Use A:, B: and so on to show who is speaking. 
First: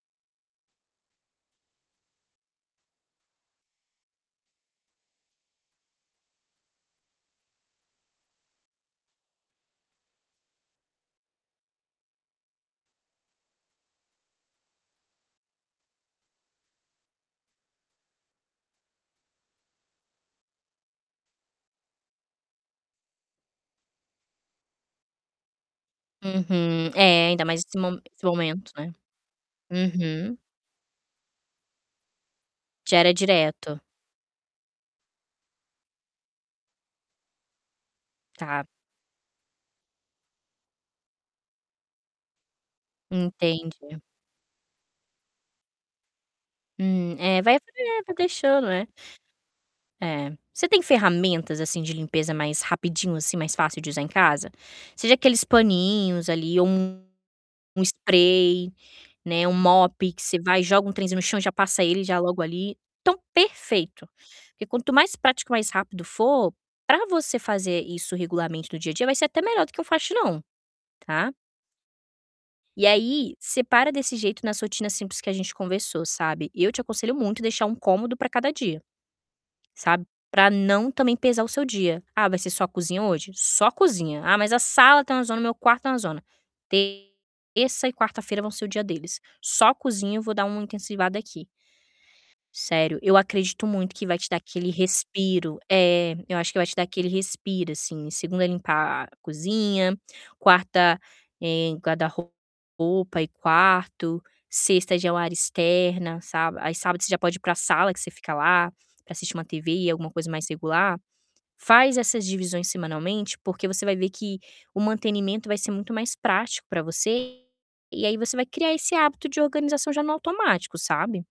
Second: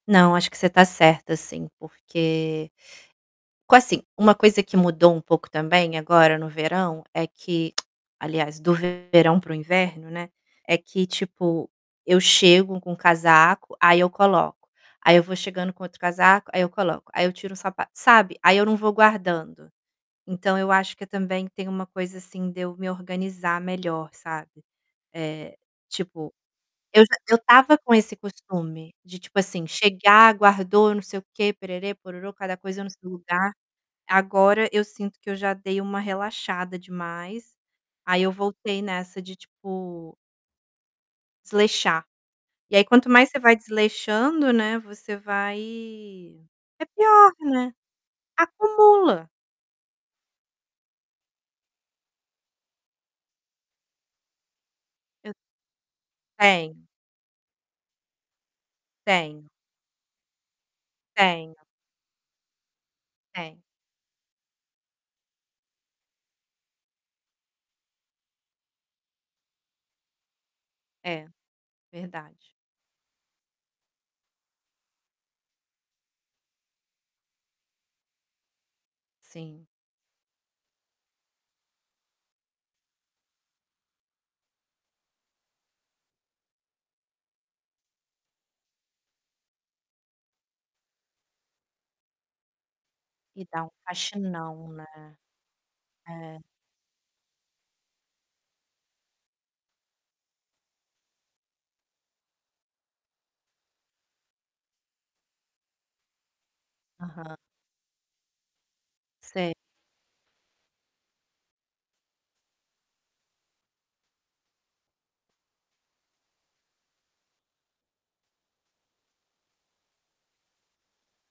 A: Não, acho que você tá certa sim, porque qua assim, uma coisa que mudou um pouco também agora no verão é que, aliás, do verão para o inverno, né, é que, tipo, eu chego com casaco, aí eu coloco, aí eu vou chegando com outro casaco, aí eu coloco, aí eu tiro o sapa sabe? Aí eu não vou guardando. Então eu acho que também tem uma coisa assim de eu me organizar melhor, sabe. Eh, tipo,
B: Uhum.
A: eu já
B: É,
A: eu
B: ainda mais esse
A: tava com
B: mo
A: esse
B: esse momento,
A: costume
B: né.
A: de tipo assim, chegar,
B: Uhum.
A: guardou não sei o quê, pererê, pororô, cada coisa no
B: Já
A: seu
B: era
A: lugar.
B: direto.
A: Agora eu sinto que eu já dei uma relaxada demais, aí eu
B: Tá.
A: voltei nessa de, tipo desleixar. E aí quanto mais você vai
B: Entendi.
A: desleixando, né, você vai é
B: Hum,
A: pior,
B: é, vai [unintelligible]
A: né.
B: vai deixando, é.
A: Acumula.
B: É. Você tem ferramentas, assim, de limpeza mais rapidinho, assim, mais fácil de usar em casa. Seja
A: Eu
B: aqueles paninhos ali ou
A: Tenho.
B: um um spray, né,
A: Tenho.
B: um mop que você vai e joga um trenzinho no chão e já
A: Tenho.
B: passa ele já logo ali. Então
A: Tenho.
B: perfeito, porque quanto mais prático e mais rápido for, para você fazer isso regularmente no dia a dia, vai ser até melhor do que um faxinão,
A: É,
B: tá.
A: verdade.
B: E aí, separa desse jeito na rotina simples que a gente conversou, sabe. Eu te aconselho muito deixar um cômodo para cada dia,
A: Sim.
B: sabe? Pra não também pesar o seu dia. Ah, vai ser só cozinha hoje? Só cozinha. Ah, mas a sala tá uma zona, o meu quarto tá uma zona. Terça e quarta-feira vão ser o dia deles. Só cozinha eu vou dar uma intensivada aqui. Sério, eu
A: E dá
B: acredito
A: um
B: muito que vai te dar
A: faxinão,
B: aquele
A: né.
B: respiro. É, eu
A: É.
B: acho que vai te dar aquele respiro, assim, segunda limpar cozinha, quarta, eh, guarda-roupa e quarto, sexta já é o área externa, sabe. Aí sábado, você já pode
A: Aham.
B: ir pra sala que você fica lá, para assistir uma
A: Se
B: TV e alguma coisa mais regular. Faz essas divisões semanalmente, porque você vai ver que o mantenimento vai ser muito mais prático para você e aí você vai criar esse hábito de organização já no automático, sabe.